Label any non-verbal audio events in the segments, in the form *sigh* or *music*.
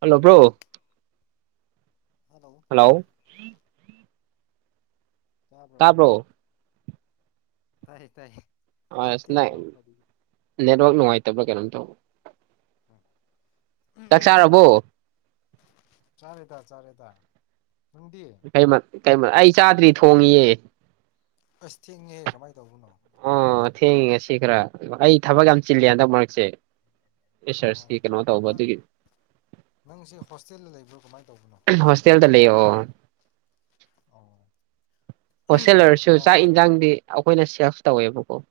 hello bro hello ꯇꯥꯕ꯭ꯔꯣ ꯇꯔꯕ꯭ꯔꯣ ꯇꯥꯏ ꯇꯥꯏꯌꯦ ꯑ ꯑꯁ ꯅ ꯅꯦꯠꯋꯥꯛ ꯅꯨꯡꯉꯥꯏꯇꯕ꯭ꯔꯥ ꯀꯩꯅꯣꯝ ꯇꯧꯕ ꯆꯥꯛ ꯆꯥꯔꯕꯣ ꯆꯥꯔꯦꯗ *inaudible* ꯀꯩ ꯃ ꯀꯩ ꯑꯩ ꯆꯥꯗꯔꯤ ꯊꯣꯡꯏꯦ ꯑꯁ ꯊꯦꯡꯉꯦꯍꯦ ꯀꯃꯥꯏꯅ ꯇꯧꯕꯅꯣ ꯑꯣ ꯊꯦꯡꯉꯤ ꯉꯁꯤ ꯈꯔ ꯑꯩ ꯊꯕꯛ ꯌꯥꯝ ꯆꯤꯜꯂꯤ ꯍꯟꯗꯛ ꯃꯔꯛꯁꯦ ꯁꯔ ꯑꯣ ꯁꯤ ꯀꯩꯅꯣ ꯇꯧꯕ ꯅꯪ ꯑꯗꯨꯒꯤ ꯅꯪꯁꯦ ꯍꯣꯁꯇꯦꯜꯗ ꯂꯩꯕ꯭ꯔꯣ ꯀꯃꯥꯏꯅ ꯇꯧꯕꯅꯣ ꯍꯣꯁꯇꯦꯜꯗ ꯂꯩꯌꯣ ꯑꯣ ꯍꯣꯁꯇꯦꯜ ꯑꯣꯏꯔꯁꯨ ꯆꯥꯛ ꯌꯦꯟꯁꯥꯡꯗꯤ ꯍꯥꯎ ꯑꯩꯈꯣꯏꯅ ꯁꯦꯂꯐ ꯇꯧꯋꯦꯕꯀꯣ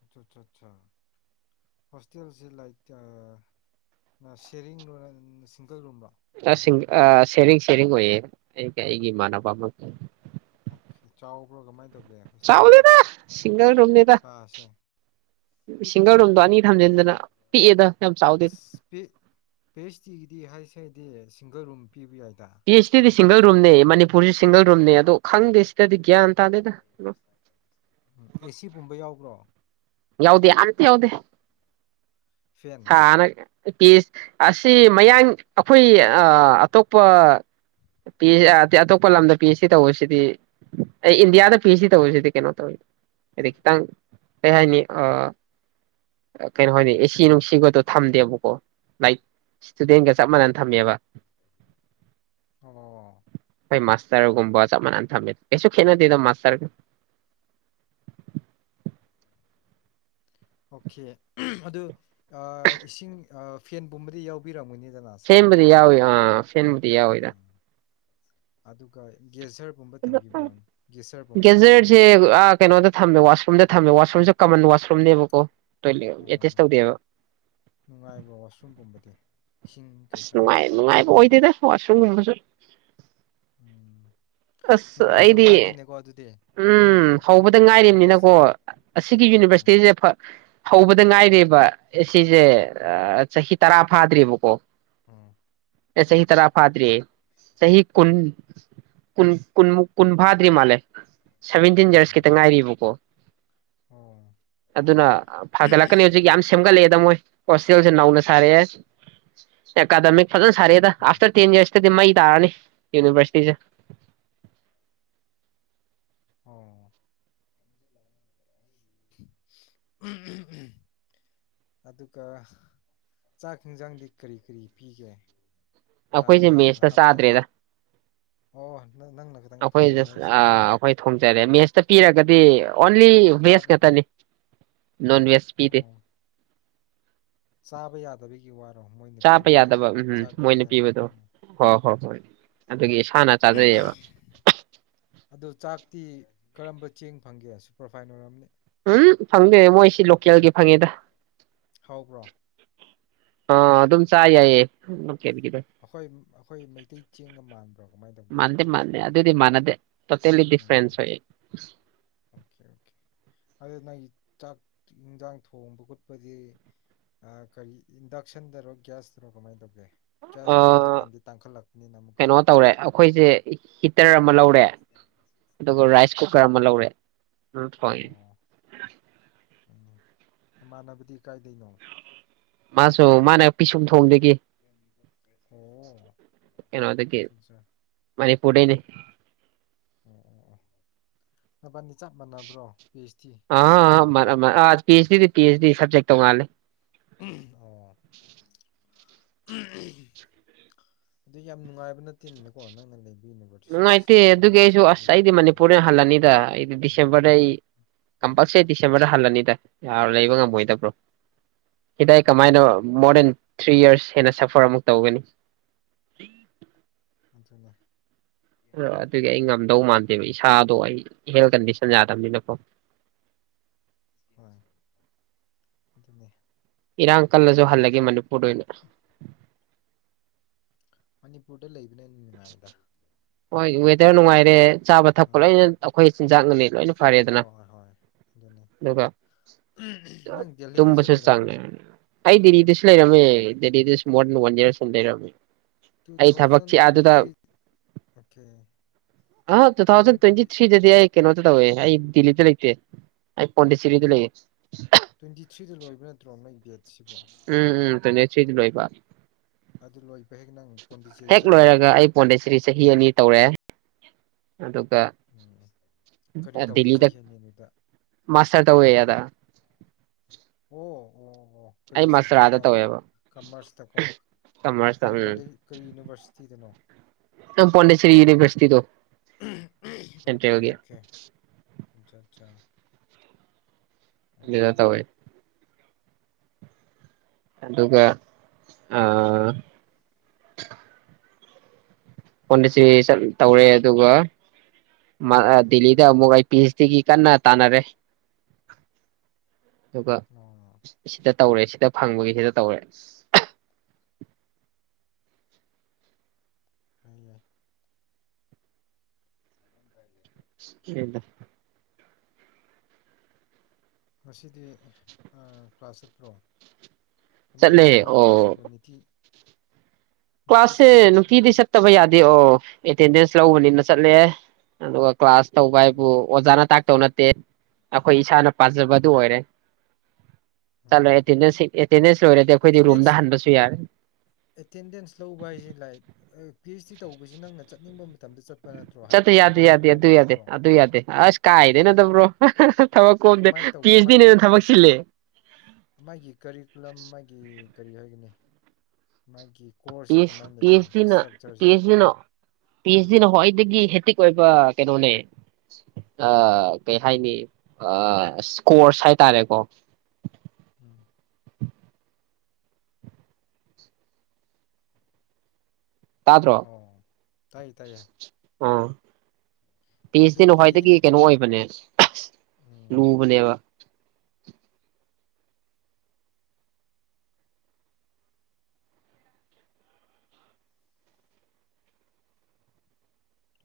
ꯑ ꯑꯠꯆꯥ ꯑꯠꯆꯥ ꯍꯣꯁꯇꯦꯜꯁꯦ ꯂꯥꯏꯛ ꯁꯦꯔꯤꯡꯔꯣ ꯁꯤꯡꯒꯜ ꯔꯨꯝꯔꯣ ꯁꯤꯡ ꯁꯦꯔꯤꯡ ꯁꯦꯔꯤꯡ ꯑꯣꯏꯌꯦ ꯑꯩꯒ ꯑꯩꯒꯤ ꯏꯃꯥꯟꯅꯕ ꯑꯃꯒ ꯑꯣꯀꯦ ꯆꯥꯎꯕ꯭ꯔꯣ ꯀꯃꯥꯏꯅ ꯇꯧꯒꯦ ꯍꯣꯁꯇꯦꯜꯗꯤ ꯆꯥꯎꯗꯦꯗ ꯁꯤꯡꯒꯜ ꯔꯨꯝꯅꯤꯗ ꯀꯥꯁꯦ ꯁꯤꯡꯒꯜ ꯄꯤꯛꯄ꯭ꯔꯣ ꯔꯨꯝꯗꯣ ꯑꯅꯤ ꯊꯝꯖꯤꯟꯗꯅ ꯄꯤꯛꯑꯦꯗ ꯌꯥꯝ ꯆꯥꯎꯗꯦꯗ ꯑꯁ ꯄꯤꯛ ꯄꯤ ꯑꯩꯆ ꯗꯤꯒꯤꯗꯤ ꯍꯥꯏꯁꯦ ꯍꯥꯏꯗꯤ ꯁꯤꯡꯒꯜ ꯔꯨꯡ ꯄꯤ ꯑꯩꯆ ꯗꯤ ꯁꯤꯡꯒꯜ ꯔꯨꯝꯅꯦ ꯃꯅꯤꯄꯨꯔꯁꯤ ꯁꯤꯡꯒꯜ ꯔꯨꯝꯅꯤ ꯑꯗꯣ ꯈꯪꯗꯦ ꯁꯤꯗꯗꯤ ꯒ꯭ꯌꯥꯟ ꯇꯥꯗꯦꯗ ꯑꯦ ꯁꯤ ꯀꯨꯝꯕ ꯌꯥꯎꯕ꯭ꯔꯣ ꯌꯥꯎꯗꯦ ꯑꯝꯇ ꯌꯥꯎꯗꯦ ꯐꯦꯟ ꯁꯥꯅꯥ ꯄꯤ ꯑꯩꯆ ꯑꯁꯤ ꯃꯌꯥꯡ ꯑꯩꯈꯣꯏ ꯑ ꯑꯇꯣꯞꯄ ꯄꯤ ꯑꯇꯣꯞꯄ ꯂꯝꯗ ꯄꯤ ꯑꯩꯆ ꯁꯤꯗꯤ ꯇꯧꯕꯁꯤꯗꯤ ꯑꯩ ꯏꯟꯗꯤꯌꯥꯗ ꯄꯤ ꯑꯩꯆ ꯗꯤ ꯇꯧꯕꯁꯤꯗꯤ ꯀꯩꯅꯣ ꯇꯧꯋꯤ ꯍꯥꯏꯗꯤ ꯈꯤꯇꯪ ꯀꯩ ꯍꯥꯏꯅꯤ ꯑꯥ ꯀꯩꯅꯣ ꯍꯥꯏꯅꯦ ꯎꯝ ꯑꯦꯁꯤ ꯅꯨꯡꯁꯤꯒ ꯊꯝꯗꯦꯕꯀꯣ ꯂꯥꯏꯛ ꯏꯁꯇꯨꯗꯦꯟꯒ ꯆꯞ ꯃꯅꯅ ꯊꯝꯃꯦꯕ ꯑꯣ ꯃꯣꯏ ꯃꯥꯁꯇꯔꯒꯨꯝꯕ ꯆꯞ ꯃꯥꯟꯅꯅ ꯊꯝꯃꯦ ꯀꯩꯁꯨ ꯈꯦꯠꯅꯗꯦꯗꯥ ꯃꯥꯁꯇꯔꯒ ꯑꯣꯀꯦ ꯑꯗꯨ ꯑꯥ ꯏꯁꯤꯡ ꯑ ꯐꯦꯟ ꯒꯨꯝꯕꯗꯤ ꯌꯥꯎꯕꯤꯔꯝꯒꯅꯤ ꯐꯦꯟꯕꯨꯗꯤ ꯌꯥꯎꯏ ꯑꯥ ꯐꯦꯟꯕꯨꯗꯤ ꯌꯥꯎ ꯏꯗ ꯎꯝ ꯑꯗꯨꯒ ꯑꯩ ꯒꯦꯖꯔꯁꯦ ꯑ ꯀꯩꯅꯣꯗ ꯊꯝꯃꯦ ꯋꯥꯁ ꯋꯥꯁꯔꯨꯝꯗ ꯊꯝꯃꯦ ꯋꯥꯁꯔꯨꯝꯁꯦ ꯀꯃꯟ ꯋꯥꯁꯔꯨꯝꯅꯦꯕꯀꯣ ꯇꯣꯏꯂꯦꯠ ꯑ ꯑꯦꯇꯦꯁ ꯇꯧꯗꯦꯕ ꯅꯨꯡꯉꯥꯏꯕ ꯋꯥꯁꯔꯨꯝ ꯒꯨꯝꯕꯗꯤ ꯑꯁ ꯅꯨꯡꯉꯥꯏ ꯅꯨꯡꯉꯥꯏꯕ ꯑꯣꯏꯗꯦꯗ ꯋꯥꯁꯔꯨꯝꯒꯨꯝꯕꯁꯨ ꯎꯝ ꯑꯁ ꯅꯨꯡꯉꯥꯏꯇꯕ ꯑꯩꯗꯤ ꯖꯥꯠꯅꯤꯅꯦꯀꯣ ꯑꯗꯨꯗꯤ ꯎꯝ ꯅꯪꯒꯤ ꯍꯧꯕꯗ ꯉꯥꯏꯔꯤꯕꯅꯤꯅꯀꯣ ꯌꯨꯅꯤꯚꯔꯁꯤꯇꯤꯗꯣ ꯑꯁꯤꯒꯤ ꯎꯝ ꯌꯨꯅꯤꯚꯔꯁꯤꯇꯤꯁꯦ ꯐ ꯍꯧꯕ ꯑꯗꯨ ꯉꯥꯏꯔꯤꯕ ꯑꯦ ꯁꯤꯁꯦ ꯑ ꯎꯝ ꯆꯍꯤ ꯇꯔꯥ ꯐꯥꯗ꯭ꯔꯤꯕꯀꯣ ꯎꯝ ꯆꯍꯤ ꯇꯔꯥ ꯐꯥꯗꯔꯤ ꯆꯍꯤ ꯀꯨꯟ ꯀꯨꯟ ꯀꯨꯟ ꯀꯨꯟ ꯐꯥꯗꯔꯤ ꯃꯥꯂꯦ ꯁꯚꯦꯟꯇꯤꯟ ꯏꯌꯔꯁ ꯈꯤꯇ ꯎꯝ ꯉꯥꯏꯔꯤꯕꯀꯣ ꯑꯣ ꯑꯗꯨꯅ ꯐꯥꯒꯠꯂꯛꯀꯅꯤ ꯍꯧꯖꯤꯛ ꯌꯥꯝ ꯁꯦꯝꯒꯠꯂꯛꯑꯦꯗ ꯃꯣꯏ ꯍꯣꯁꯇꯦꯜꯁꯦ ꯅꯧꯅꯥ ꯁꯔꯛꯑꯦ ꯑꯦꯀꯥꯗꯃꯤꯛ ꯐꯖ ꯁꯥꯔꯛꯑꯦꯗ ꯎꯝ ꯑꯐꯇꯔ ꯇꯦꯟ ꯏꯌꯔꯁ ꯁꯤꯗꯤ ꯃꯩ ꯇꯥꯔꯅꯤ ꯌꯨꯅꯤꯚꯔꯁꯤꯇꯤꯁꯦ ꯑꯣ ꯎꯝ ꯎꯝ ꯎꯝ ꯑꯗꯨꯒ ꯆꯥꯛ ꯌꯦꯟꯖꯥꯡꯗꯤ ꯀꯔꯤ ꯀꯔꯤ ꯄꯤꯒꯦ ꯊꯥ ꯑꯩꯈꯣꯏꯁꯦ ꯃꯦꯁꯇ ꯍꯞꯇꯥ ꯆꯥꯗ꯭ꯔꯦꯗ ꯍꯥꯞ ꯑꯣ ꯅꯪꯅ ꯈꯤꯇꯪ ꯑꯩꯈꯣꯏꯖꯦ ꯊꯣꯡꯉꯦ ꯍꯥꯏꯁꯤꯅꯦꯕ ꯑꯩꯈꯣꯏ ꯊꯣꯡꯖꯔꯦ ꯃꯦꯁꯇ ꯄꯤꯔꯒ ꯄꯤ ꯑꯣꯟꯂꯤ ꯚꯦꯁ ꯆꯥꯕ ꯉꯥꯛꯇꯅꯤ ꯅꯣꯟ ꯅꯣꯟꯚꯦꯖ ꯄꯤꯗꯦ ꯑꯣ ꯆꯥꯕ ꯌꯥꯗꯕꯒꯤ ꯋꯥꯔ ꯆꯥꯕ ꯌꯥꯗꯕ ꯎꯝꯝ ꯃꯣꯏꯅ ꯄꯤꯕꯗꯣ ꯑꯣ ꯍꯣꯏ ꯍꯣꯏ ꯍꯣꯏ ꯑꯗꯨꯒꯤ ꯍꯥꯟꯅ ꯆꯥꯖꯩꯌꯦꯕ ꯑꯗꯣ ꯆꯥꯛꯇꯤ ꯀꯔꯝꯕ ꯆꯦꯡ ꯐꯪꯒꯦ ꯁꯨꯄꯔꯐꯥꯏꯅ ꯑꯣꯏꯔꯝꯅꯤ ꯎꯝ ꯐꯪꯗꯦ ꯃꯣꯏꯁꯤ ꯂꯣꯀꯦꯜꯒꯤ ꯐꯪꯉꯦꯗ ꯍꯥꯎꯕ꯭ꯔꯣ ꯑ ꯑꯗꯨꯝ ꯆ ꯌꯥꯏꯌꯦ ꯂꯣꯀꯦꯜꯒꯤꯗꯣ ꯑꯩꯈꯣꯏ ꯑꯩꯈꯣꯏ ꯃꯩꯇꯩ ꯆꯦꯡꯒ ꯃꯥꯟꯕ꯭ꯔꯣ ꯀꯃꯥꯏꯅ ꯇꯧꯒꯦ ꯇꯣꯇꯦꯂꯤ ꯎꯝ ꯗꯤꯐꯔꯦꯟꯁ ꯑꯣꯏ ꯑꯣꯀꯦ ꯑꯣꯀꯦ ꯑꯗꯨ ꯅꯪꯒꯤ ꯆꯥꯛ ꯌꯦꯟꯖꯥꯡ ꯊꯣꯡꯕ ꯈꯣꯠꯄꯗꯤ ꯀꯔꯤ ꯏꯟꯗꯛꯁꯟꯗꯔꯣ ꯒ꯭ꯌꯥꯁꯇꯔꯣ ꯀꯃꯥꯏꯅ ꯇꯧꯒꯦ ꯑ ꯒ꯭ꯌꯥꯁꯇꯤ ꯍꯧꯖꯤꯛꯀꯥꯟꯗꯤ ꯇꯥꯡꯈꯠꯂꯛꯄꯅꯤꯅ ꯑꯃꯨꯛꯀ ꯀꯩꯅꯣ ꯇꯧꯔꯦ ꯑꯩꯈꯣꯏꯁꯦ ꯇꯔ ꯑꯃ ꯂꯧꯔ ꯔꯦ ꯑꯗꯨꯒ ꯎꯝ ꯔꯥꯏꯁ ꯀꯨꯀꯔ ꯑꯃ ꯂꯧꯔꯦ ꯗꯨ ꯊꯣꯡꯉꯦ ꯑꯣ ꯎꯝ ꯏꯃꯥꯟꯅꯕꯗꯤ ꯀꯥꯏꯗꯩꯅꯣ ꯃꯥꯁꯨ ꯃꯥꯅ ꯄꯤꯁꯨꯝ ꯊꯣꯡꯗꯒꯤ ꯑꯣ ꯀꯩꯅꯣꯗꯒꯤ ꯑꯆꯥ ꯑꯆꯥ ꯃꯅꯤꯄꯨꯔꯗꯩꯅꯤ ꯅꯕꯥꯅꯤ ꯆꯞ ꯃꯥꯟꯅꯕ꯭ꯔꯣ ꯄꯤ ꯑꯩꯆ ꯗꯤ ꯆꯞ ꯑ ꯄꯤ ꯑꯦꯁ ꯗꯤꯗꯤ ꯄꯤ ꯑꯩꯆ ꯗꯤ ꯁꯕꯖꯦꯛꯇ ꯇꯣꯉꯥꯜꯂꯦ ꯑꯣ ꯑꯗꯨ ꯌꯥꯝ ꯅꯨꯡꯉꯥꯏꯕ ꯅꯠꯇꯦꯅꯤꯅꯀꯣ ꯅꯪꯅ ꯂꯩ ꯅꯨꯡꯉꯥꯏꯇꯦ ꯑꯗꯨꯒꯤ ꯑꯩꯁꯨ ꯑꯁ ꯑꯩꯗꯤ ꯎꯝ ꯃꯅꯤꯄꯨꯔꯗꯩ ꯍꯜꯂꯅꯤꯗ ꯑꯩꯗꯤ ꯎꯝ ꯗꯤꯁꯦꯝꯕꯔꯗ ꯑꯩ ꯎꯝ ꯀꯝꯄꯜꯁꯔꯤ ꯗꯤꯁꯦꯝꯕꯔꯗ ꯍꯜꯂꯅꯤꯗ ꯌꯥꯔ ꯂꯩꯕ ꯉꯝꯃꯣꯏꯗꯕ꯭ꯔꯣ ꯁꯤꯗ ꯎꯝ ꯀꯃꯥꯏꯅꯣ ꯃꯣꯔꯗꯟ ꯊ꯭ꯔꯤ ꯌꯔꯁ ꯍꯦꯟꯅ ꯁꯐꯔ ꯑꯃꯨꯛ ꯇꯧꯒꯅꯤ ꯑꯗꯨꯅꯦ ꯑ ꯑꯗꯨꯒꯤ ꯑꯩ ꯉꯝꯗꯧ ꯃꯥꯟ ꯏꯁꯥꯗꯣ ꯑꯩ ꯍꯦꯜ ꯀꯟꯗꯤꯁꯟ ꯌꯥꯗꯕꯅꯤꯅꯀꯣ ꯍꯣꯏ ꯑꯗꯨꯅꯦ ꯏꯔꯥꯡ ꯀꯜꯂꯁꯨ ꯍꯜꯂꯒꯦ ꯃꯅꯤꯄꯨꯔꯗ ꯑꯣꯏꯅ ꯃꯅꯤꯄꯨꯔꯗ ꯂꯩ ꯍꯣꯏ ꯍꯣꯢ ꯌꯥꯝ ꯡꯉꯥꯏꯔꯦ ꯆꯥꯕ ꯊꯛꯄ ꯎꯝ ꯂꯣꯏꯅ ꯑꯩꯈꯣꯏ ꯆꯤꯟꯖꯥꯛꯅꯨꯡꯅꯤ ꯂꯣꯏꯅ ꯍꯣꯏ ꯐꯔꯦꯗꯅ ꯍꯣꯏ ꯍꯣꯏ ꯑꯗꯨꯅꯤ ꯑꯗꯨꯒ ꯅꯪ ꯗꯦꯜꯂꯤꯗꯁꯨ ꯇꯨꯝꯕꯁꯨ ꯂꯩꯔꯝꯕ꯭ꯔꯣ ꯆꯥꯡꯅꯥꯏ ꯑꯩ ꯗꯦꯜꯍꯤꯗꯁꯨ ꯂꯩꯔꯝꯃꯦ ꯗꯦꯟꯂꯤꯗ ꯁ꯭ꯃꯣꯠ ꯋꯥꯟ ꯌꯥꯔꯁ ꯃꯨꯛ ꯂꯩꯔꯝꯃꯤ ꯇꯨ ꯊꯥꯎꯖꯟ ꯇ꯭ꯋꯦꯟꯇꯤ ꯑꯗꯨꯗ ꯊ꯭ꯔꯤ ꯑꯣꯀꯦ ꯑ ꯇꯨ ꯊꯥꯎꯖꯟ ꯇ꯭ꯋꯦꯟꯇꯤ ꯊ꯭ꯔꯤꯗꯗꯤ ꯑꯩ ꯀꯩꯅꯣꯗꯣ ꯇꯧꯋꯦ ꯑꯩ ꯗꯦꯜꯍꯤꯗ ꯂꯩꯇꯦ ꯑꯩ ꯄꯣꯟꯗꯤꯆꯦꯔꯤꯗ ꯂꯩꯌꯦ ꯇ꯭ꯋꯦꯟꯇꯤ ꯊ꯭ꯔꯤꯗ ꯂꯣꯏꯕ ꯅꯠꯇ꯭ꯔꯣ ꯅꯣꯏ ꯗꯦꯗ *inaudible* ꯇꯋ꯭ꯦꯟꯇꯤ ꯊ꯭ꯔꯤꯗ ꯂꯣꯏꯕ ꯑꯗꯨ ꯂꯣꯏ ꯍꯦꯛ ꯂꯣꯏꯔꯒ ꯑꯩ ꯄꯣꯟꯗꯤꯆꯦꯔꯤ ꯆꯍꯤ ꯑꯅꯤ ꯇꯧꯔꯦ ꯑꯗꯨꯒ ꯎꯝ ꯀꯔꯤ ꯇꯧꯕ ꯗꯦꯜꯍꯤꯗ ꯆꯍꯤꯅꯤ ꯑꯗꯨꯗ ꯃꯥꯁꯇꯔ ꯇꯧꯋꯦ ꯑꯥꯗ ꯑꯣ ꯑꯣ ꯑꯣ ꯑꯩ ꯀꯔꯤ ꯃꯥꯁꯇꯔ ꯑꯥꯗ ꯁꯕꯖꯦꯛꯔꯥ ꯇꯧꯋꯦꯕ ꯀꯃꯔꯁꯇꯀꯣ ꯀꯃꯔꯁꯇ ꯀꯔꯤ ꯀꯣꯂꯦ ꯎꯝ ꯀꯔꯤ ꯌꯨꯅꯤꯚꯔꯁꯤꯇꯤꯗꯅꯣ ꯅꯪ ꯄꯣꯟꯗꯤꯆꯦꯔꯤ ꯌꯨꯅꯤꯚꯔꯁꯤꯇꯤꯗꯣ ꯑꯝꯍ ꯑꯝꯍ ꯑꯣꯀꯦ ꯁꯦꯟꯇ꯭ꯔꯦꯜꯒꯤ ꯑꯣꯀꯦ ꯑꯆꯥ ꯑꯆꯥ ꯀ꯭ꯂꯤꯌꯥꯔ ꯇꯧꯋꯦ ꯑꯗꯨꯒ ꯑꯥ ꯎꯝ ꯄꯣꯟꯗꯤꯆꯦꯔꯤ ꯇꯧꯔꯦ ꯑꯗꯨꯒ ꯗꯦꯜꯍꯤꯗ ꯑꯃꯨꯛ ꯑꯩ ꯄꯤ ꯑꯩꯆ ꯗꯤꯒꯤ ꯀꯟꯅ ꯇꯥꯅꯔꯦ ꯑꯗꯨꯒ ꯎꯝ ꯑꯣ ꯁꯤꯗ ꯇꯧꯔꯦ ꯁꯤꯗ ꯐꯪꯕꯒꯤ ꯁꯤꯗ ꯇꯧꯔꯦ ꯌꯥꯏ ꯌꯥꯏ ꯁ꯭ꯀꯦꯟꯗ ꯉꯁꯤꯗꯤ ꯑ ꯀ꯭ꯂꯥꯁ ꯆꯠꯇ꯭ꯔꯣ ꯀꯃꯥꯏꯅ ꯇꯧꯒꯦ ꯆꯠꯂꯦ ꯅꯣꯏ ꯑꯣ ꯀ꯭ꯂꯥꯁꯁꯤꯕꯨ ꯅꯨꯡꯇꯤ ꯀ꯭ꯂꯥꯁꯁꯦ ꯅꯨꯡꯇꯤꯗꯤ ꯆꯠꯇꯕ ꯌꯥꯗꯦ ꯑꯣ ꯑꯦꯇꯦꯟꯗꯦꯟꯁ ꯂꯧꯕꯅꯤꯅ ꯆꯠꯂꯦ ꯑꯗꯨꯒ ꯀ꯭ꯂꯥꯁ ꯇꯧꯕꯕꯨ ꯎꯝ ꯑꯣꯖꯥꯅ ꯇꯥꯛ ꯇꯧ ꯅꯠꯇꯦ ꯑꯩꯈꯣꯏ ꯏꯁꯥꯅ ꯄꯥꯖꯕꯗꯨ ꯑꯣꯏꯔꯦ ꯆꯂꯣꯍꯦ ꯎꯝ ꯑꯦꯇꯦꯟꯗꯦꯟꯁ ꯁꯤ ꯂꯣꯏꯔꯗꯤ ꯑꯩꯈꯣꯏꯗꯤ ꯔꯨꯝꯗ ꯑꯦꯇꯦꯟꯗꯦꯟꯁ ꯍꯟꯕꯁꯨ ꯌꯥꯔꯦ ꯑꯦꯇꯦꯟꯗꯦꯟꯁ ꯂꯧꯕ ꯍꯥꯏꯁꯤ ꯂꯥꯏꯛ ꯄꯤ ꯑꯩꯆ ꯗꯤ ꯇꯧꯕꯁꯤ ꯅꯪꯅ ꯆꯠꯅꯤꯡꯕ ꯃꯇꯝꯗ ꯆꯠꯄ ꯅꯠꯇ꯭ꯔꯣ ꯆꯠꯇ ꯍꯥꯏꯕꯗꯤ ꯌꯥꯗꯦ ꯊꯕꯛꯁꯤ ꯌꯥꯗꯦ ꯑꯗꯨ ꯀꯣꯝꯕ ꯌꯥꯗꯦ ꯅꯠꯇ꯭ꯔꯣ ꯑꯗꯨ ꯌꯥꯗꯦ ꯑꯁ ꯍꯥꯏꯗꯤ ꯀꯥꯏꯗꯩꯅꯣꯗ ꯕ꯭ꯔꯣ ꯊꯕꯛ ꯀꯣꯝꯗꯦ ꯀꯃꯥꯏꯅ ꯄꯤ ꯇꯧꯒꯦ ꯑꯩꯆ ꯃꯥꯒꯤ ꯗꯤꯅꯦꯅ ꯊꯕꯛ ꯆꯤꯂꯦ ꯒꯤ ꯀꯔꯤ ꯍꯥꯏꯒꯅꯤ ꯃꯥꯒꯤ ꯄꯤ ꯀꯣꯔꯁꯁꯦ ꯍꯩꯁ ꯀꯃꯥꯏꯅ ꯂꯩꯒꯦ ꯄꯤ ꯏꯁꯇ꯭ꯔꯛꯆꯔꯁꯦ ꯑꯩꯆ ꯗꯤꯅ ꯎꯤ ꯑꯩꯆꯗꯤꯅ ꯈꯋꯥꯏꯗꯒꯤ ꯍꯦꯇꯤꯛ ꯑꯣꯏꯕ ꯀꯩꯅꯣꯅꯦ ꯀꯩ ꯍꯥꯏꯅꯤ ꯎꯝ ꯏꯁꯀꯣꯔꯁ ꯍꯥꯏꯇꯥꯔꯦꯀꯣ ꯎꯝ ꯇꯥꯗꯔꯣ ꯑꯣ ꯇꯥꯏꯌꯦ ꯇꯥꯏꯌꯦ ꯑꯥ ꯄꯤ ꯍꯩꯁ ꯗꯤ ꯅ ꯑꯗꯨꯗꯤ ꯈꯋꯥꯏꯗꯒꯤ ꯀꯩꯅꯣ ꯑꯣꯏꯕꯅꯦ ꯎꯝ ꯂꯨꯕꯅꯦꯕ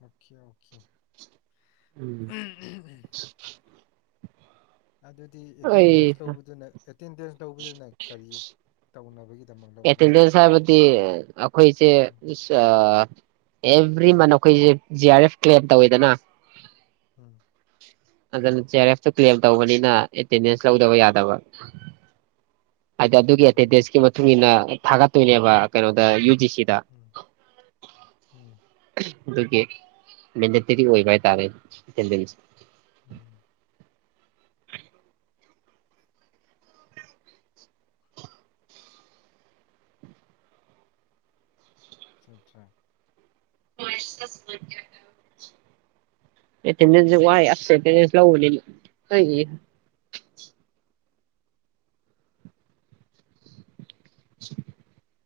ꯑꯣꯀꯦ ꯑꯣꯀꯦ ꯎꯝ ꯑꯗꯨꯗꯤ ꯑꯩ ꯑꯦꯇꯦꯟꯗꯦꯟꯁ ꯂꯧꯕꯗꯨꯅ ꯑꯦꯇꯦꯟꯗꯦꯟꯁ ꯂꯧꯕꯗꯨꯅ ꯀꯔꯤ ꯇꯧꯅꯕꯒꯤ ꯑꯦꯠꯇꯦꯟꯗꯁ ꯍꯥꯏꯕꯗꯤ ꯑꯣ ꯑꯩꯈꯣꯏꯁꯦ ꯎꯝ ꯑꯥ ꯑꯦꯚ꯭ꯔꯤ ꯃꯟ ꯑꯩꯈꯣꯏꯁꯦ ꯖꯤ ꯑꯥꯔ ꯑꯦꯐ ꯀ꯭ꯂꯦꯝ ꯇꯧꯋꯤꯗꯅ ꯎꯝ ꯑꯗꯨꯅ G R F to claim ꯇꯧꯕꯅꯤꯅ ꯑꯦꯇꯦꯟꯗꯦꯟꯁ ꯂꯧꯗꯕ ꯌꯥꯗꯕ ꯍꯥꯏ ꯑꯗꯨꯒꯤ ꯑꯣꯀꯦ ꯑꯦꯇꯦꯟꯗꯦꯟꯁꯀꯤ ꯃꯇꯨꯡ ꯏꯟꯅ ꯊꯥꯒꯠꯇꯣꯏꯅꯦꯕ ꯀꯩꯅꯣꯗ ꯌꯨ ꯖꯤ ꯁꯤ ꯀꯤꯗ ꯎꯝ ꯎꯝ ꯑꯗꯨꯒꯤ ꯃꯦꯟꯗꯠꯇꯔꯤ ꯑꯣꯏꯕ ꯍꯥꯏꯇꯥꯔꯦꯅꯦ ꯎꯝ ꯑꯆꯥ ꯑꯆꯥ *unintelligible* ꯑꯦꯇꯦꯟꯗꯦꯟꯁꯦ ꯋꯥꯏ ꯑꯁ ꯑꯦꯇꯦꯩꯗꯦꯟꯁ ꯂꯧꯕꯅꯤ *unintelligible* *unintelligible*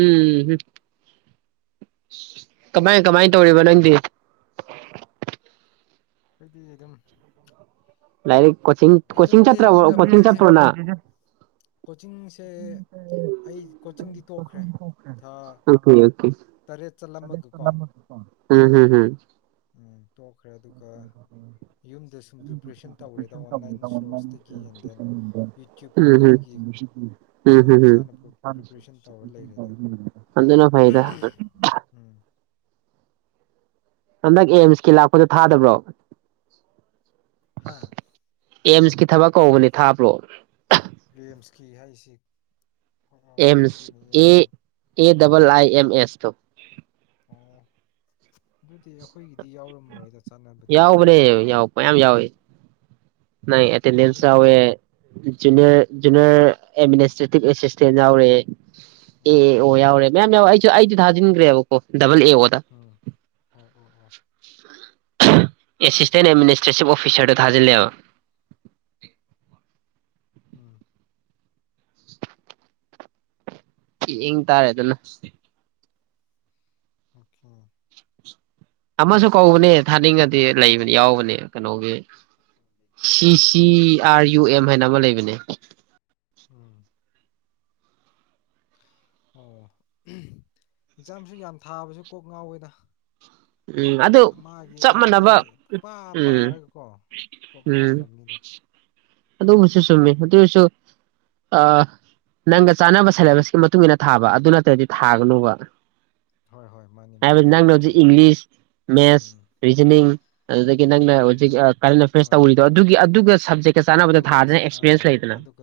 ꯎꯝꯝ ꯀꯃꯥꯏ ꯀꯃꯥꯏꯅ ꯇꯧꯔꯤꯕ ꯅꯪꯗꯤ ꯍꯥꯏꯗꯤ ꯑꯗꯨꯝ ꯂꯥꯏꯔꯤ ꯀꯣꯆꯤꯡ ꯑꯗꯨꯝ ꯀꯣꯆꯤꯡ ꯂꯦꯜꯂꯤꯗ ꯄꯨꯟꯁꯤꯁꯦ ꯆꯠꯄ꯭ꯔꯣ ꯅꯪ ꯀꯣꯆꯤꯡꯁꯦ ꯑꯩ ꯀꯣꯆꯤꯡꯗꯤ ꯇꯣꯛꯈ꯭ꯔꯦ *unintelligible* ꯊꯥ ꯑꯣꯀꯦ ꯑꯣꯀꯦ ꯇꯔꯦꯠ ꯆꯠꯂꯝꯃꯒꯀꯣ ꯎꯝ ꯍꯝꯍꯝ ꯎꯝ ꯇꯣꯛꯈ꯭ꯔꯦ ꯑꯗꯨꯒ ꯌꯨꯝꯗ ꯁꯨꯝ ꯄ꯭ꯔꯤꯄꯔꯦꯁꯟ ꯇꯧꯔꯦꯗ ꯑꯣꯟꯂꯥꯏꯟ ꯁꯣꯔꯁꯇꯒꯤ ꯑꯦꯟ ꯗꯦꯟ ꯌꯨꯇ꯭ꯌꯨꯕꯀꯨꯝꯕꯗꯒꯤ ꯑꯗꯨꯝ ꯏꯁꯥꯅ ꯄ꯭ꯔꯤꯄꯔꯦꯁꯟ ꯇꯧꯔ ꯂꯩꯔꯦꯗ *unintelligible* ꯑꯗꯨꯅ ꯐꯩꯗꯥ ꯎꯝ ꯍꯟꯗꯛ ꯑꯦꯝꯁꯀꯤ ꯂꯥꯛꯄꯗꯣ ꯊꯥꯗꯕ꯭ꯔꯣ ꯍꯥꯥ ꯑꯦꯝꯁꯀꯤ ꯊꯕꯛ ꯀꯧꯕꯅꯦ ꯊꯥꯕ꯭ꯔꯣ ꯑꯦꯝꯁꯀꯤ ꯍꯥꯏꯁꯤ ꯑꯦꯝꯁ ꯈꯪꯗꯦꯅꯦ ꯑꯦ ꯑꯦꯝꯁꯀꯤꯅꯤ A double I M S two ꯑꯣ ꯑꯗꯨꯗꯤ ꯑꯩꯈꯣꯏꯒꯤꯗꯤ ꯌꯥꯎꯔꯝꯃꯣꯏꯗ ꯆꯥꯟꯅꯕꯗꯤ ꯌꯥꯎꯕꯅꯦ ꯨꯨꯂꯩ ꯑꯦꯇꯦꯟꯗꯦꯟꯁ ꯊꯥꯖꯤꯟꯗꯦꯗ ꯌꯥꯎꯋꯦ ꯎꯝ ꯖꯦꯅ꯭ꯔꯔ ꯖꯦꯅ꯭ꯔꯔ ꯑꯦꯝꯃꯤꯅꯤꯁꯇ꯭ꯔꯦꯇꯤꯚ ꯑꯦꯁꯤꯁꯇꯦꯟ ꯌꯥꯎꯔꯦ ꯑꯦ ꯑꯦ ꯑꯣ ꯌꯥꯎꯔꯦ ꯃꯌꯥꯝ ꯌꯥꯎꯋꯥ ꯑꯩ ꯑꯩꯗꯨ ꯊꯥꯖꯤꯟꯒ꯭ꯔꯦꯕꯀꯣ ꯗꯕꯜ ꯑꯦ ꯑꯣꯗ ꯎꯝ ꯑꯣ ꯑꯣ ꯑꯣ ꯑꯦꯁꯤꯁꯇꯦꯟ ꯑꯦꯗꯃꯤꯅꯤꯁꯇ꯭ꯔꯦꯁꯤꯚ ꯑꯣꯐꯤꯁꯔꯗ ꯊꯥꯖꯤꯜꯂꯦꯕ ꯎꯝ ꯌꯦꯡ ꯇꯥꯔꯦ ꯑꯗꯨꯅ ꯑꯣꯀꯦ ꯑꯃꯁꯨ ꯀꯧꯕꯅꯦ ꯊꯥꯅꯤꯡꯉꯗꯤ ꯂꯩꯕꯅꯦ ꯌꯥꯎꯕꯅꯦ ꯀꯩꯅꯣꯒꯤ ꯁꯤ ꯁꯤ ꯑꯥꯔ ꯌꯨ ꯑꯦꯝ ꯍꯥꯏꯅ ꯑꯃ ꯂꯩꯕꯅꯦ ꯎꯝ ꯑꯣ ꯑꯦꯛꯖꯥꯝꯁꯨ ꯌꯥꯝ ꯊꯥꯕꯁꯨ ꯀꯣꯛ ꯉꯥꯎꯋꯦꯗ ꯎꯝ ꯑꯗꯨ ꯃꯥꯒꯤ ꯆꯞ ꯍꯥꯏꯕꯗꯤ ꯃꯥꯟꯅꯕ ꯄꯥ ꯎꯝ ꯄꯥꯔꯒꯀꯣ ꯀꯣꯛ ꯎꯝ ꯉꯥꯎꯅꯕꯅꯤꯗ ꯑꯗꯨꯨꯕꯨꯁꯨ ꯆꯨꯝꯃꯤ ꯑꯗꯨꯑꯣꯏꯁꯨ ꯑ ꯅꯪꯒ ꯆꯥꯟꯅꯕ ꯁꯦꯂꯦꯕꯁꯀꯤ ꯃꯇꯨꯡ ꯏꯟꯅ ꯊꯥꯕ ꯑꯗꯨ ꯅꯠꯇ꯭ꯔꯗꯤ ꯊꯥꯒꯅꯨꯕ ꯍꯣꯏ ꯍꯣꯏ ꯃꯥꯅꯤ ꯃꯥꯅꯤ ꯍꯥꯏꯕꯗꯤ ꯅꯪꯅ ꯑꯗꯨꯗꯤ ꯍꯧꯖꯤꯛ ꯆꯨꯝꯃꯦ ꯏꯪꯂꯤꯁ ꯃꯦꯠꯁ ꯎꯝ ꯔꯤꯖꯅꯤꯡ ꯑꯗꯨꯗꯒꯤ ꯅꯪꯅ ꯌꯥꯏ ꯌꯥꯏ ꯍꯧꯖꯤꯛ ꯌꯥꯏ ꯑ ꯀꯔꯦꯟꯐꯔꯦꯁ ꯍꯣꯏ ꯍꯣꯏ ꯇꯧꯔꯤꯗꯣ ꯑꯗꯨꯒꯤ ꯑꯗꯨꯒ ꯁꯕꯖꯦꯛ ꯑꯗꯨꯒ ꯆꯥ ꯑ ꯑꯗꯨꯒ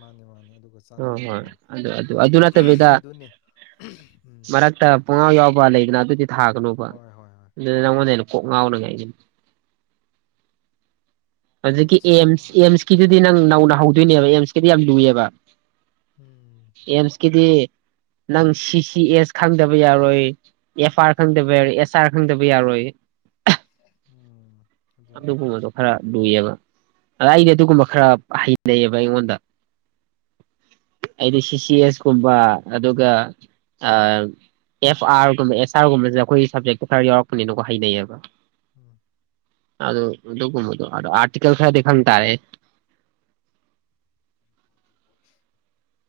ꯃꯥꯅꯦ ꯃꯥꯅꯦ ꯑꯗꯨꯒ ꯑꯣ ꯍꯣꯏ ꯆꯥꯟꯅꯕꯒꯀꯣ ꯑꯗꯨ ꯑꯗꯨ ꯑꯗꯨ ꯎꯝ ꯅꯠꯇꯕꯤꯗ ꯑꯗꯨꯅꯦ ꯎꯝ ꯃꯔꯛꯇ ꯄꯨꯡꯉꯥꯎ ꯌꯥꯎꯕ ꯂꯩꯗꯅ ꯑꯗꯨꯗꯤ ꯊꯥꯒꯅꯨꯕ ꯍꯣꯏ ꯍꯣꯏ ꯍꯣꯏ ꯑꯗꯨꯅ ꯃꯥꯅꯤ ꯅꯪꯉꯣꯟꯗ ꯍꯦꯟꯅ ꯀꯣꯛ ꯉꯥꯎꯅꯉꯥꯏꯒꯤꯅꯤ *inaudible* ꯑꯗꯨꯗꯤ ꯅꯪ ꯅꯧꯅ ꯍꯧꯗꯣꯏꯅꯦꯕ ꯑꯦꯝꯁꯀꯤꯗꯤ ꯌꯥꯝ ꯂꯨ ꯇꯨꯏꯑꯦꯕ ꯎꯝ ꯑꯦꯝꯁ ꯀꯗꯤ ꯅꯪ ꯁꯤ ꯁꯤ ꯑꯦꯁ ꯈꯪꯗꯕ ꯌꯥꯔꯣꯏ ꯑꯦꯐ ꯑꯥꯔ ꯈꯪꯗꯕ ꯌꯥꯔꯣꯏ ꯑꯦꯁ ꯑꯥꯔ ꯈꯪꯗꯕ ꯌꯥꯔꯣꯏ ꯍ ꯎꯝ ꯑꯗꯨꯅꯤ *unintelligible* ꯂꯨꯏꯌꯦꯕ ꯑꯗ ꯑꯩꯗꯤ ꯑꯗꯨꯒꯨꯝꯕ ꯈꯔ ꯍꯩꯅꯩꯌꯦꯕ ꯑꯩꯉꯣꯟꯗ ꯑꯩꯗꯤ ꯁꯤ ꯁꯤ ꯑꯦꯁ ꯀꯨꯝꯕ ꯑꯗꯨꯒ ꯑ ꯑꯦꯐ ꯑꯥꯔꯒꯨꯝꯕ ꯑꯦꯁ ꯑꯥꯔꯒꯨꯝꯕꯁꯤꯅ ꯑꯩꯈꯣꯏ ꯁꯕꯖꯦꯛꯇꯣ ꯈꯔ ꯌꯥꯎꯔꯛꯄꯅꯤꯅꯀꯣ ꯍꯩꯅꯩꯌꯦꯕ ꯎꯝ ꯑꯗꯨ ꯑꯗꯨꯒꯨꯝꯕꯗꯣ ꯑꯗꯨ ꯑꯔꯇꯤꯀꯦꯜ ꯈꯔꯗꯤ ꯈꯪ ꯇꯔꯦ *inaudible*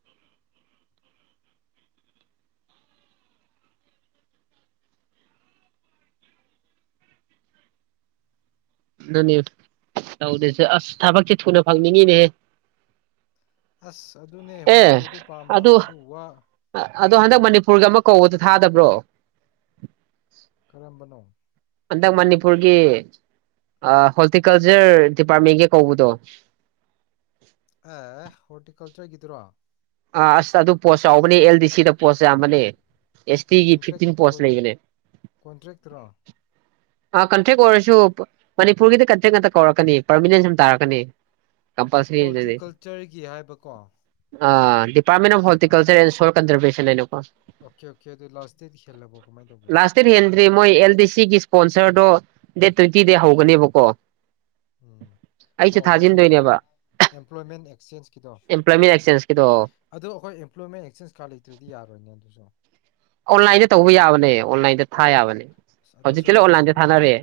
ꯑꯗꯨꯅꯦ ꯇꯧꯗꯦꯁꯦ ꯑꯁ ꯊꯕꯛꯁꯦ ꯊꯨꯅ ꯐꯪꯅꯤꯡꯉꯤꯅꯦꯍꯦ ꯑꯁ ꯑꯗꯨꯅꯦ ꯑꯦ ꯑꯩꯈꯣꯏꯅꯗꯤ ꯑꯗꯨ ꯄꯥꯝꯕ ꯑꯗꯨ ꯋꯥ ꯑꯗꯣ ꯍꯟꯗꯛ ꯎꯝ ꯃꯅꯤꯄꯨꯔꯒꯤ ꯑꯃ ꯀꯧꯕꯗꯣ ꯊꯥꯗꯕ꯭ꯔꯣ ꯀꯔꯝꯕꯅꯣ ꯍꯟꯗꯛ ꯃꯅꯤꯄꯨꯔꯒꯤ ꯍꯣꯔꯇꯤꯀꯜꯆꯔ ꯗꯤꯄꯥꯔꯠꯃꯦꯟꯒꯤ ꯀꯧꯕꯗꯣ ꯑꯦ ꯍꯣꯔꯔꯇꯤꯀꯜꯆꯔꯀꯤꯗꯨꯔꯣ ꯑꯥ ꯑꯁ ꯑꯗꯨ ꯄꯣꯁ ꯆꯥꯎꯕꯅꯦ ꯑꯦꯜ ꯗꯤ ꯁꯤꯗ ꯄꯣꯁ ꯌꯥꯝꯕꯅꯦ ꯑꯦꯁꯇꯤ ꯀꯣꯟꯇ꯭ꯔꯦꯛ ꯐꯤꯐꯇꯤꯟ ꯄꯣꯁ ꯂꯩꯕꯅꯦ ꯀꯣꯟꯇ꯭ꯔꯦꯛꯇꯨꯔꯣ ꯑ ꯀꯟꯇ꯭ꯔꯦꯛ ꯑꯣꯏꯔꯁꯨ ꯃꯅꯤꯄꯨꯔꯒꯤꯗꯤ ꯀꯟꯇ꯭ꯔꯦꯛ ꯉꯥꯛꯇ ꯀꯧꯔꯛꯀꯅꯤ ꯄꯔꯃꯤꯅꯦꯟ ꯁꯨꯝ ꯇꯥꯔꯛꯀꯅꯤ ꯀꯝꯄꯜꯁꯔꯤ ꯑꯗꯨꯗꯤ ꯍꯣꯔꯇꯤꯀꯜꯆꯔꯒꯤ ꯍꯥꯏꯕꯀꯣ ꯑꯥ ꯄꯥꯃꯤꯅꯦ ꯑꯗꯣ ꯍꯣꯔꯇꯤꯀꯜꯆꯔ ꯑꯦꯟ ꯁꯣꯔꯀꯟꯖꯔꯚꯦꯁꯟ *unintelligible* ꯑꯣꯀꯦ ꯑꯣꯀꯦ ꯑꯗꯨ ꯂꯥꯁ ꯗꯦꯠ ꯍꯦꯜꯂꯕꯣ ꯀꯃꯥꯏꯅ ꯇꯧꯒꯦ ꯚꯤꯁꯤꯒꯤ ꯏꯁꯄꯣꯟꯁꯔꯗꯣ ꯗꯦꯠ ꯇ꯭ꯋꯦꯟꯇꯤꯗ ꯍꯧꯒꯅꯦꯕꯀꯣ ꯎꯝ ꯑꯩꯁꯨ ꯑꯣ ꯍꯧꯖꯤꯛ ꯊꯥꯖꯤꯟꯗꯣꯏꯅꯦꯕ ꯑꯦꯝꯄ꯭ꯂꯣꯏꯃꯦꯟ ꯑꯦꯛꯆꯦꯟꯁꯀꯤꯗꯣ ꯑꯦꯝꯄ꯭ꯂꯣꯏꯃꯦꯟ ꯑꯦꯛꯆꯦꯟꯁꯀꯤꯗꯣ ꯑꯗꯨ ꯑꯩꯈꯣꯏ ꯑꯦꯝꯄ꯭ꯂꯣꯏꯃꯦꯟ ꯑꯦꯛꯆꯦꯟꯖ ꯀꯥꯔꯇ ꯂꯩꯇ꯭ꯔꯗꯤ ꯌꯥꯔꯣꯏꯅꯦ ꯑꯗꯨꯁꯨ ꯑꯣꯟꯂꯥꯏꯟꯗꯤ ꯇꯧꯕ ꯌꯥꯕꯅꯦ ꯑꯣꯟꯂꯥꯏꯟꯗ ꯊꯥ ꯌꯥꯕꯅꯦ ꯑꯁ ꯍꯧꯖꯤꯛꯀꯤꯅ ꯑꯗꯨꯁꯨ ꯑꯣꯟꯂꯥꯏꯟꯗ ꯗꯣꯀꯨꯃꯦꯟ ꯌꯥꯝ ꯊꯥꯅꯔꯦ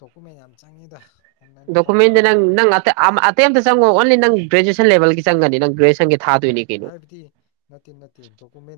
ꯗꯣꯀꯨꯃꯦꯟ ꯌꯥꯝ ꯆꯪꯉꯤꯗ ꯑꯣꯟꯂꯥꯏꯟꯗ ꯗꯣꯀꯨꯃꯦꯟꯁꯦ ꯇꯧꯕꯗꯨꯁꯨ ꯅꯪ ꯅꯪ ꯑꯇꯩ ꯑꯝꯇ ꯆꯪꯉꯣ ꯑꯣꯟꯂꯤ ꯅꯪꯒꯤ ꯭ꯒꯔꯦꯖꯨꯁꯟ ꯂꯦꯜꯒꯤꯅꯤ ꯅꯪꯪ ꯒ꯭ꯔꯦꯖꯨꯁꯟꯒꯤ ꯍꯥꯏꯕꯗꯤ ꯅꯠꯇꯦ ꯅꯠꯇꯦ ꯗꯣꯀꯨꯃꯦꯟ